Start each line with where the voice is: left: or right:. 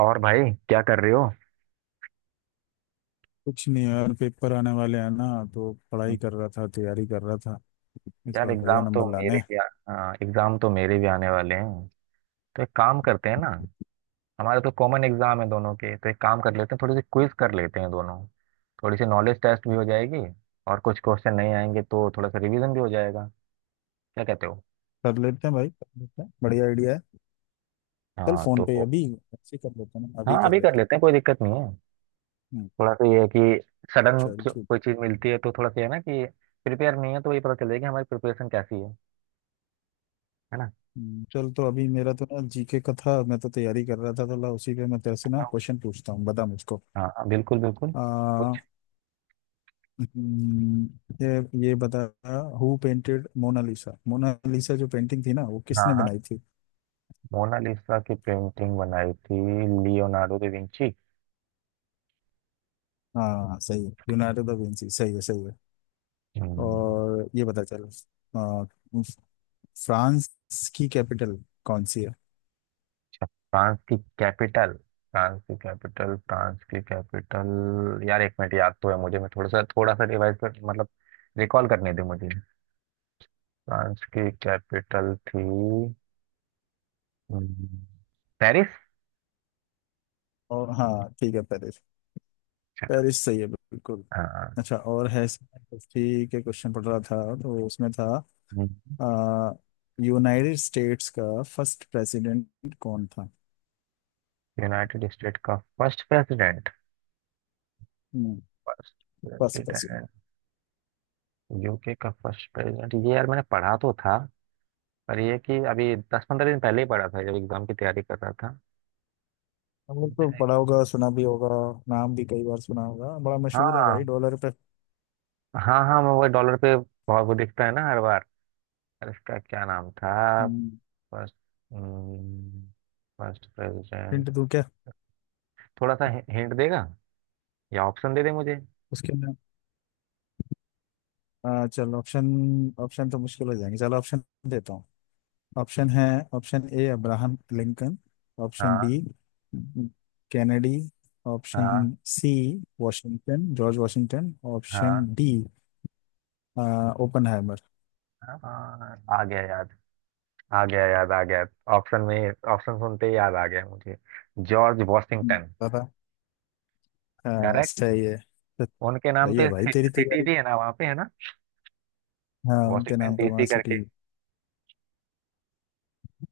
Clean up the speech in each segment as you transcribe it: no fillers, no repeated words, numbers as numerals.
right: और भाई, क्या कर रहे हो?
left: कुछ नहीं यार, पेपर आने वाले हैं ना। तो पढ़ाई कर रहा था, तैयारी कर रहा था। इस
right: यार
left: बार बढ़िया
right: एग्जाम तो
left: नंबर लाने
right: मेरे
left: हैं।
right: भी एग्जाम तो मेरे भी आने वाले हैं। तो एक काम करते हैं ना। हमारे तो कॉमन एग्जाम है दोनों के, तो एक काम कर लेते हैं, थोड़ी सी क्विज कर लेते हैं दोनों। थोड़ी सी नॉलेज टेस्ट भी हो जाएगी, और कुछ क्वेश्चन नहीं आएंगे तो थोड़ा सा रिवीजन भी हो जाएगा। क्या कहते हो?
left: कर लेते हैं भाई, कर लेते हैं, बढ़िया आइडिया है। चल
right: हाँ
left: फोन पे
right: तो।
left: अभी ऐसे ही कर लेते हैं ना, अभी
right: हाँ,
left: कर
right: अभी कर
left: लेते हैं।
right: लेते हैं, कोई दिक्कत नहीं है।
left: हम्म,
right: थोड़ा सा ये है कि सडन
left: चल ठीक।
right: कोई चीज मिलती है तो थोड़ा सा ये है ना कि प्रिपेयर नहीं है, तो ये पता चलेगा कि हमारी प्रिपरेशन कैसी है। है ना?
left: चल तो अभी मेरा तो ना जीके का था, मैं तो तैयारी कर रहा था तो ला उसी पे मैं तेरे से ना
right: ऐसा हो-
left: क्वेश्चन पूछता हूँ, बता मुझको।
right: हाँ हाँ, बिल्कुल बिल्कुल।
left: आ,
right: कुछ।
left: हम्म, ये बता। Who painted Mona Lisa? मोनालिसा जो पेंटिंग थी ना, वो किसने
right: हाँ हाँ।
left: बनाई थी?
right: मोनालिसा की पेंटिंग बनाई थी, लियोनार्डो दा विंची।
left: हाँ सही है, लियोनार्डो दा विंची सही है, सही है।
right: हम्म।
left: और ये पता चल। फ्रांस की कैपिटल कौन सी है?
right: अच्छा, फ्रांस की कैपिटल, फ्रांस की कैपिटल, फ्रांस की कैपिटल, यार एक मिनट, याद तो है मुझे, मैं थोड़ा सा रिवाइज कर, मतलब रिकॉल करने दे मुझे। फ्रांस की कैपिटल थी हम्म, पेरिस।
left: और हाँ ठीक है, पेरिस।
right: अच्छा,
left: पेरिस सही है बिल्कुल।
right: हाँ।
left: अच्छा, और है, हिस्ट्री के क्वेश्चन पढ़ रहा था तो उसमें था
right: हम्म।
left: अ, यूनाइटेड स्टेट्स का फर्स्ट प्रेसिडेंट कौन था?
right: यूनाइटेड स्टेट का फर्स्ट प्रेसिडेंट,
left: हम्म,
right: first
left: first president.
right: President, UK का फर्स्ट प्रेसिडेंट, ये यार मैंने पढ़ा तो था, पर ये कि अभी 10-15 दिन पहले ही पढ़ा था जब एग्जाम की तैयारी कर रहा था।
left: हमने तो
right: है।
left: पढ़ा होगा, सुना भी होगा। नाम भी कई बार सुना होगा, बड़ा मशहूर है भाई
right: हाँ
left: डॉलर पे।
right: हाँ, हाँ मैं वो डॉलर पे भाव वो दिखता है ना हर बार। और इसका क्या नाम था?
left: हम्म,
right: फर्स्ट। हम्म, फर्स्ट प्रेसिडेंट।
left: हिंट दूं क्या?
right: थोड़ा सा। हिंट देगा? या ऑप्शन दे दे मुझे।
left: उसके अंदर। चलो ऑप्शन। ऑप्शन तो मुश्किल हो जाएंगे, चलो ऑप्शन देता हूँ। ऑप्शन है। Option A Abraham Lincoln. Option
right: हाँ।
left: B Kennedy. ऑप्शन
right: हाँ।
left: C Washington, George Washington. Option
right: हाँ।
left: D Oppenheimer.
right: हाँ, आ गया याद, आ गया याद आ गया। ऑप्शन में, ऑप्शन सुनते ही याद आ गया मुझे। George Washington.
left: पता हाँ,
right: करेक्ट।
left: सही है। तो
right: उनके नाम
left: सही है
right: पे
left: भाई तेरी
right: सिटी
left: तैयारी।
right: भी है ना, वहाँ पे, है ना?
left: हाँ उनके
right: वॉशिंगटन
left: नाम पे वहाँ
right: डीसी
left: सिटी।
right: करके।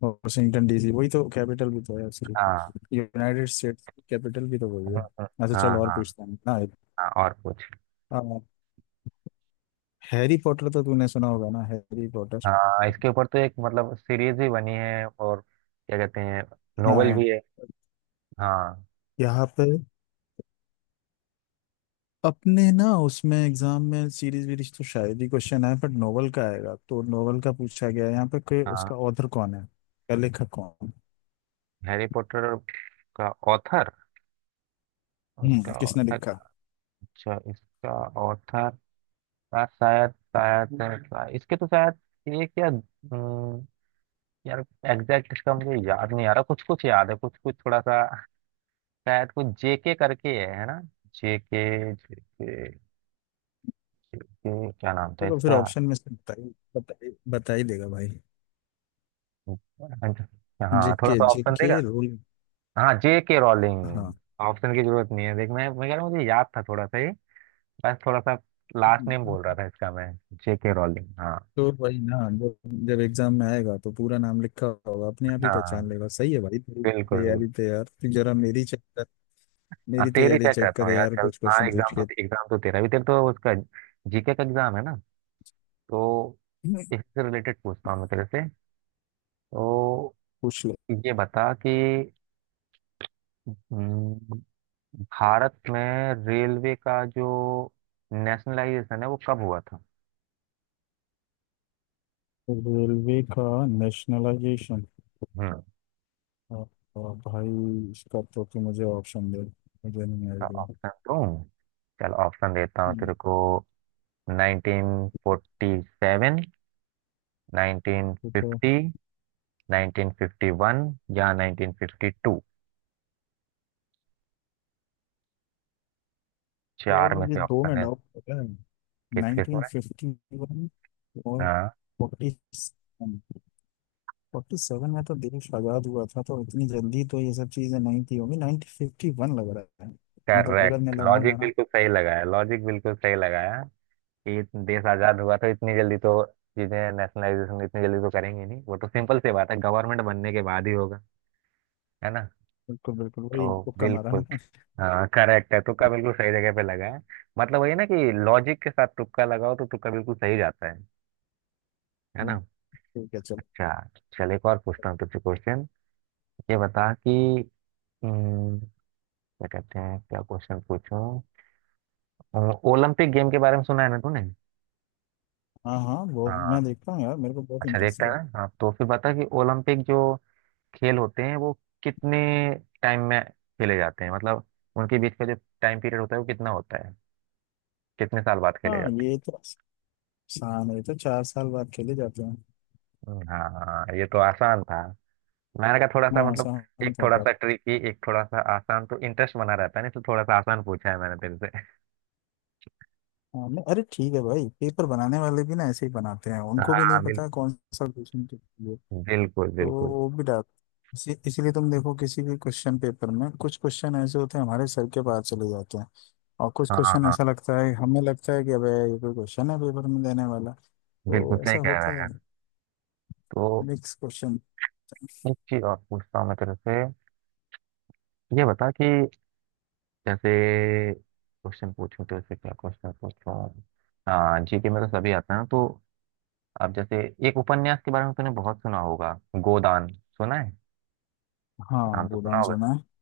left: वॉशिंगटन डीसी वही तो कैपिटल भी तो है,
right: हाँ
left: सिर्फ यूनाइटेड स्टेट्स कैपिटल भी तो वही है।
right: हाँ, हाँ
left: अच्छा, चल
right: हाँ
left: और
right: हाँ।
left: पूछता हूँ ना।
right: हाँ, और कुछ?
left: हैरी पॉटर तो तूने सुना होगा ना, हैरी पॉटर।
right: हाँ, इसके ऊपर तो एक मतलब सीरीज भी बनी है, और क्या कहते हैं, नोवेल
left: हाँ
right: भी है। हाँ।
left: यहाँ पे अपने ना उसमें एग्जाम में सीरीज वीरीज तो शायद ही क्वेश्चन आए, बट नोवेल का आएगा। तो नोवेल का पूछा गया है यहाँ पे कि
right: हाँ,
left: उसका ऑथर कौन है या लेखक कौन।
right: हैरी पॉटर का ऑथर, उसका
left: हम्म, किसने
right: ऑथर।
left: लिखा?
right: अच्छा, इसका ऑथर, यार शायद शायद शायद- इसके तो शायद, एक या यार, एग्जैक्ट इसका मुझे याद नहीं आ रहा, कुछ कुछ याद है, कुछ कुछ थोड़ा सा, शायद कुछ जेके करके है ना? जेके, जेके, जेके क्या नाम था
left: तो फिर
right: इसका?
left: ऑप्शन में से बता ही, बता ही देगा भाई।
right: हाँ, थोड़ा
left: जेके,
right: सा ऑप्शन
left: जेके
right: देगा।
left: रोल।
right: हाँ, जे के रॉलिंग।
left: हाँ
right: ऑप्शन की जरूरत नहीं है, देख, मैं कह रहा हूँ, मुझे याद था थोड़ा सा ही, बस थोड़ा सा लास्ट नेम बोल रहा था इसका मैं, जे के रॉलिंग। हाँ।
left: तो वही ना, जब जब एग्जाम में आएगा तो पूरा नाम लिखा होगा, अपने आप ही पहचान
right: हाँ,
left: लेगा। सही है भाई तेरी
right: बिल्कुल बिल्कुल।
left: तैयारी, तो यार तू जरा मेरी चेक कर।
right: हाँ,
left: मेरी
right: तेरी
left: तैयारी
right: चेक
left: चेक
right: करता
left: कर
right: हूँ यार,
left: यार,
right: चल।
left: कुछ
right: हाँ,
left: क्वेश्चन पूछ
right: एग्जाम तो
left: के।
right: एग्जाम तो तेरा भी, तेरे तो उसका जीके का एग्जाम है ना, तो इससे रिलेटेड पूछता हूँ मैं तेरे से। तो
left: पूछ।
right: ये बता कि हम्म, भारत में रेलवे का जो नेशनलाइजेशन है, वो कब हुआ था?
left: रेलवे का नेशनलाइजेशन?
right: हम्म,
left: भाई इसका तो तू मुझे ऑप्शन दे, मुझे नहीं आइडिया।
right: ऑप्शन दूं? चल ऑप्शन देता हूँ
left: हम्म,
right: तेरे को। 1947,
left: तो
right: 1950, 1951 या 1952।
left: यार
right: चार में
left: मुझे
right: से
left: दो
right: ऑप्शन
left: में
right: है।
left: डाउट पता है।
right: किस किस में?
left: 1951 और
right: हाँ
left: 47। 47 में तो देश आजाद हुआ था, तो इतनी जल्दी तो ये सब चीजें नहीं थी होंगी। 1951 लग रहा है। मतलब अगर मैं
right: करेक्ट,
left: लगाऊंगा
right: लॉजिक
left: ना।
right: बिल्कुल सही लगाया, लॉजिक बिल्कुल सही लगाया। कि देश आजाद हुआ तो इतनी जल्दी तो चीजें नेशनलाइजेशन इतनी जल्दी तो करेंगे नहीं, वो तो सिंपल सी बात है, गवर्नमेंट बनने के बाद ही होगा। है ना?
left: बिल्कुल बिल्कुल, वही
right: तो
left: तुक्का मारा ना।
right: बिल्कुल। हाँ करेक्ट है, तुक्का बिल्कुल सही जगह पे लगा है। मतलब वही है ना कि लॉजिक के साथ तुक्का लगाओ तो तुक्का बिल्कुल सही जाता है। है
left: हम्म,
right: ना?
left: ठीक है चलो।
right: अच्छा, चल एक और पूछता हूँ तुझसे क्वेश्चन। ये बता कि हम्म, क्या कहते हैं, क्या क्वेश्चन पूछूं? अ, ओलंपिक गेम के बारे में सुना है ना तूने?
left: हाँ हाँ, वो
right: हाँ।
left: मैं देखता हूँ यार, मेरे को बहुत
right: अच्छा,
left: इंटरेस्ट
right: देखता
left: है।
right: है ना, हाँ। तो फिर बता कि ओलंपिक जो खेल होते हैं, वो कितने टाइम में खेले जाते हैं, मतलब उनके बीच का जो टाइम पीरियड होता है, वो कितना होता है? कितने साल बाद खेले
left: हाँ
right: जाते हैं?
left: ये तो शाम, ये तो चार साल बाद खेले जाते हैं।
right: हाँ, ये तो आसान था। मैंने कहा, थोड़ा सा
left: हाँ
right: मतलब,
left: शाम
right: एक
left: का
right: थोड़ा सा
left: कप।
right: ट्रिकी, एक थोड़ा सा आसान, तो इंटरेस्ट बना रहता है ना, इसलिए थोड़ा सा आसान पूछा है मैंने तेरे से।
left: हाँ, नहीं, अरे ठीक है भाई, पेपर बनाने वाले भी ना ऐसे ही बनाते हैं, उनको भी नहीं
right: हाँ,
left: पता कौन सा क्वेश्चन किसके लिए।
right: बिल्कुल
left: तो
right: बिल्कुल।
left: वो भी डाल। इसीलिए तुम देखो किसी भी क्वेश्चन पेपर में कुछ क्वेश्चन ऐसे होते हैं हमारे सर के बाहर चले जाते हैं। और कुछ
right: हाँ
left: क्वेश्चन
right: हाँ,
left: ऐसा लगता है, हमें लगता है कि अबे ये कोई क्वेश्चन है पेपर में देने वाला।
right: बिल्कुल
left: तो ऐसा
right: सही कह रहा है
left: होता है,
right: यार। तो
left: मिक्स क्वेश्चन।
right: एक चीज और पूछता हूँ मैं तेरे से। ये बता कि, जैसे, क्वेश्चन पूछूं तेरे से, क्या क्वेश्चन पूछूं? हाँ, जीके में तो सभी आते हैं ना, तो अब जैसे, एक उपन्यास के बारे में तूने बहुत सुना होगा, गोदान सुना है? नाम
left: हाँ
right: तो सुना
left: गोदान
right: होगा।
left: सुना है।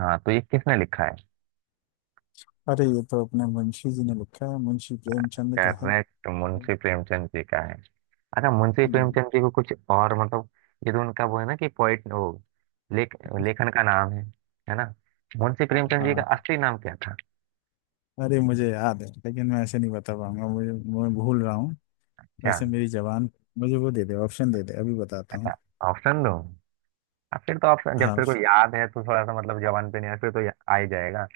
right: हाँ, तो ये किसने लिखा है?
left: अरे ये तो अपने मुंशी जी ने लिखा है, मुंशी प्रेमचंद का है।
right: करेक्ट, मुंशी प्रेमचंद जी का है। अच्छा, मुंशी
left: हम्म,
right: प्रेमचंद जी को कुछ और मतलब, ये तो उनका वो है ना कि पोइट, वो लेख लेखन का नाम है ना? मुंशी
left: हाँ
right: प्रेमचंद जी का
left: हाँ,
right: असली नाम क्या था?
left: अरे मुझे याद है लेकिन मैं ऐसे नहीं बता पाऊंगा, मुझे, मैं भूल रहा हूँ।
right: क्या?
left: वैसे मेरी जबान, मुझे वो दे दे, ऑप्शन दे दे, अभी बताता हूँ।
right: अच्छा, ऑप्शन दो। अब फिर तो ऑप्शन, जब
left: हाँ
right: तेरे को
left: option।
right: याद है तो थोड़ा सा मतलब जवान पे नहीं आया, फिर तो आ ही जाएगा।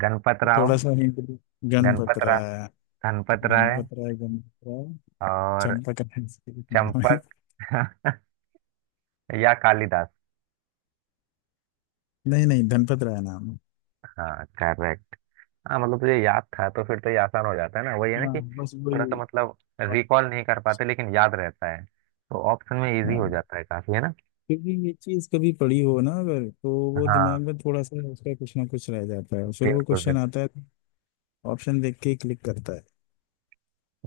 right: गणपत
left: थोड़ा
right: राव,
left: सा हिंट। गणपत
right: गणपत रा
left: राय,
right: धनपत राय,
left: गणपत राय, गणपत राय,
right: और
left: चंपक राय इसके नाम है।
right: चंपक। या कालिदास?
left: नहीं नहीं, धनपत राय नाम है।
right: हाँ करेक्ट। हाँ मतलब तुझे याद था तो फिर तो ये आसान हो जाता है ना, वही है ना
left: हाँ
right: कि
left: बस वही।
right: थोड़ा सा मतलब रिकॉल नहीं कर पाते लेकिन याद रहता है तो ऑप्शन में इजी हो
left: हाँ,
right: जाता है काफी, है ना?
left: क्योंकि ये चीज कभी पड़ी हो ना अगर, तो वो
right: हाँ
left: दिमाग में थोड़ा सा उसका कुछ ना कुछ रह जाता है, फिर वो
right: बिल्कुल
left: क्वेश्चन
right: बिल्कुल
left: आता है। ऑप्शन देख के क्लिक करता है।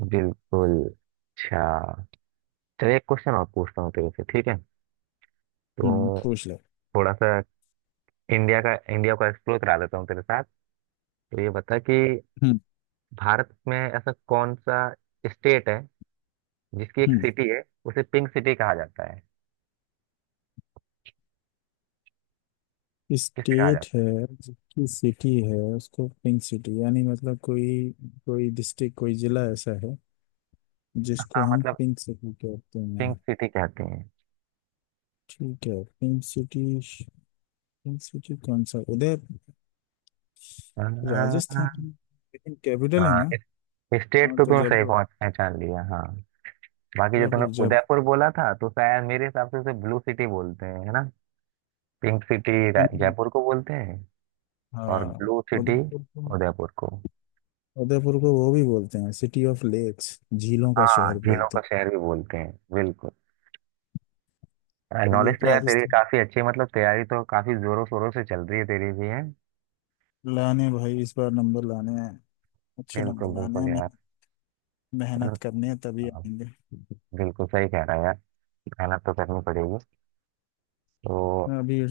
right: बिल्कुल। अच्छा, चलिए एक क्वेश्चन और पूछता हूँ तेरे से, ठीक है?
left: हम्म,
right: तो
left: पूछ ले।
right: थोड़ा सा इंडिया का, इंडिया को एक्सप्लोर करा देता हूँ तेरे साथ। तो ये बता कि
left: हम्म,
right: भारत में ऐसा कौन सा स्टेट है जिसकी एक सिटी है, उसे पिंक सिटी कहा जाता है? किसे कहा
left: स्टेट
right: जाता
left: है जिसकी सिटी है उसको पिंक सिटी, यानी मतलब कोई, कोई डिस्ट्रिक्ट कोई जिला ऐसा है
right: है?
left: जिसको
right: हाँ
left: हम
right: मतलब
left: पिंक सिटी कहते
right: पिंक
left: हैं।
right: सिटी कहते हैं।
left: ठीक है, पिंक सिटी। पिंक सिटी कौन सा, उदय, राजस्थान कैपिटल है
right: आ,
left: ना।
right: स्टेट
left: हाँ
right: तो
left: तो
right: तुमने सही
left: जयपुर हो।
right: पहुंच पहचान लिया, हाँ। बाकी जो तुमने
left: जयपुर जयपुर।
right: उदयपुर बोला था, तो शायद मेरे हिसाब से उसे ब्लू सिटी बोलते हैं, है ना? पिंक सिटी जयपुर को बोलते हैं, और
left: हाँ
right: ब्लू सिटी
left: उदयपुर को।
right: उदयपुर को।
left: उदयपुर को वो भी बोलते हैं, सिटी ऑफ लेक्स, झीलों का
right: हाँ,
left: शहर
right: झीलों
left: बोलते
right: का
left: हैं।
right: शहर भी बोलते हैं, बिल्कुल।
left: तो
right: नॉलेज
left: ये
right: तो यार तेरी
left: राजस्थान।
right: काफी अच्छी है, मतलब तैयारी तो काफी जोरों शोरों से चल रही है तेरी भी, है
left: लाने भाई, इस बार नंबर लाने हैं, अच्छे नंबर
right: बिल्कुल
left: लाने
right: बिल्कुल
left: हैं।
right: यार। चलो,
left: मेहनत करनी है तभी
right: हाँ,
left: आएंगे।
right: बिल्कुल सही कह रहा है यार, मेहनत तो करनी पड़ेगी। तो
left: मैं अभी,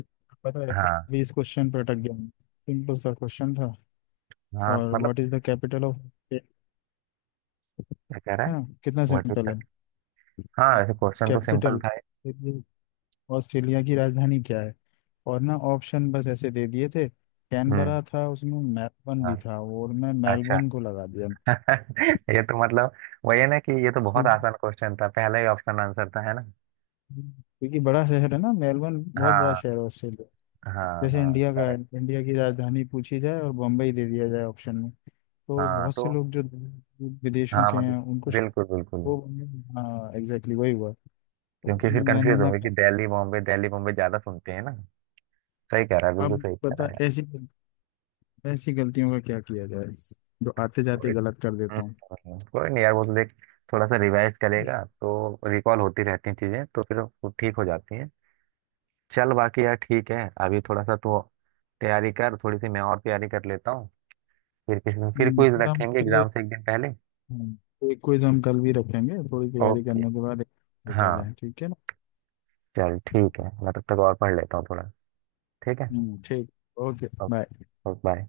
left: पता है
right: हाँ,
left: अभी इस क्वेश्चन पर अटक गया हूँ। सिंपल सा क्वेश्चन था।
right: हाँ
left: और
right: मतलब,
left: what is the capital of है
right: क्या कह रहा है,
left: ना, कितना
right: व्हाट इज
left: सिंपल है।
right: दैट? हाँ, ऐसे क्वेश्चन तो सिंपल
left: कैपिटल,
right: था ही।
left: ऑस्ट्रेलिया की राजधानी क्या है? और ना ऑप्शन बस ऐसे दे दिए थे,
right: हम्म।
left: कैनबरा था उसमें, मेलबर्न
right: हाँ।
left: भी था, और मैं
right: अच्छा।
left: मेलबर्न को लगा दिया।
right: ये तो मतलब वही है ना कि ये तो बहुत
left: क्योंकि
right: आसान क्वेश्चन था, पहला ही ऑप्शन आंसर था, है ना?
left: क्योंकि बड़ा शहर है ना मेलबर्न, बहुत बड़ा
right: हाँ
left: शहर है ऑस्ट्रेलिया।
right: हाँ,
left: जैसे
right: हाँ
left: इंडिया का है,
right: करेक्ट।
left: इंडिया की राजधानी पूछी जाए और बम्बई दे दिया जाए ऑप्शन में, तो
right: हाँ
left: बहुत से
right: तो।
left: लोग जो विदेशों
right: हाँ
left: के हैं
right: मतलब,
left: उनको श-।
right: बिल्कुल बिल्कुल।
left: वो, हाँ एग्जैक्टली वही हुआ।
right: क्योंकि फिर
left: मैंने
right: कंफ्यूज
left: ना
right: होंगे कि
left: कहा,
right: दिल्ली बॉम्बे, दिल्ली बॉम्बे ज्यादा सुनते हैं ना। सही कह रहा है, बिल्कुल
left: अब
right: सही कह रहा
left: बता
right: है यार।
left: ऐसी ऐसी गलतियों का क्या किया जाए, जो आते जाते
right: कोई
left: गलत कर
right: हम्म,
left: देता हूँ।
right: कोई नहीं यार, वो तो देख, थोड़ा सा रिवाइज करेगा तो रिकॉल होती रहती हैं चीजें तो फिर वो ठीक हो जाती हैं। चल बाकी यार ठीक है, अभी थोड़ा सा तो तैयारी कर, थोड़ी सी मैं और तैयारी कर लेता हूँ, फिर किसी दिन फिर क्विज
left: फिर हम
right: रखेंगे
left: फिर
right: एग्जाम
left: एक।
right: से एक दिन पहले।
left: तो एक क्विज हम कल भी रखेंगे थोड़ी तैयारी
right: ओके।
left: करने के बाद। तो
right: हाँ,
left: पहले ठीक है ना।
right: चल ठीक है, मैं तब तक और पढ़ लेता हूँ थोड़ा। ठीक है।
left: ठीक। Okay bye.
right: Okay, bye.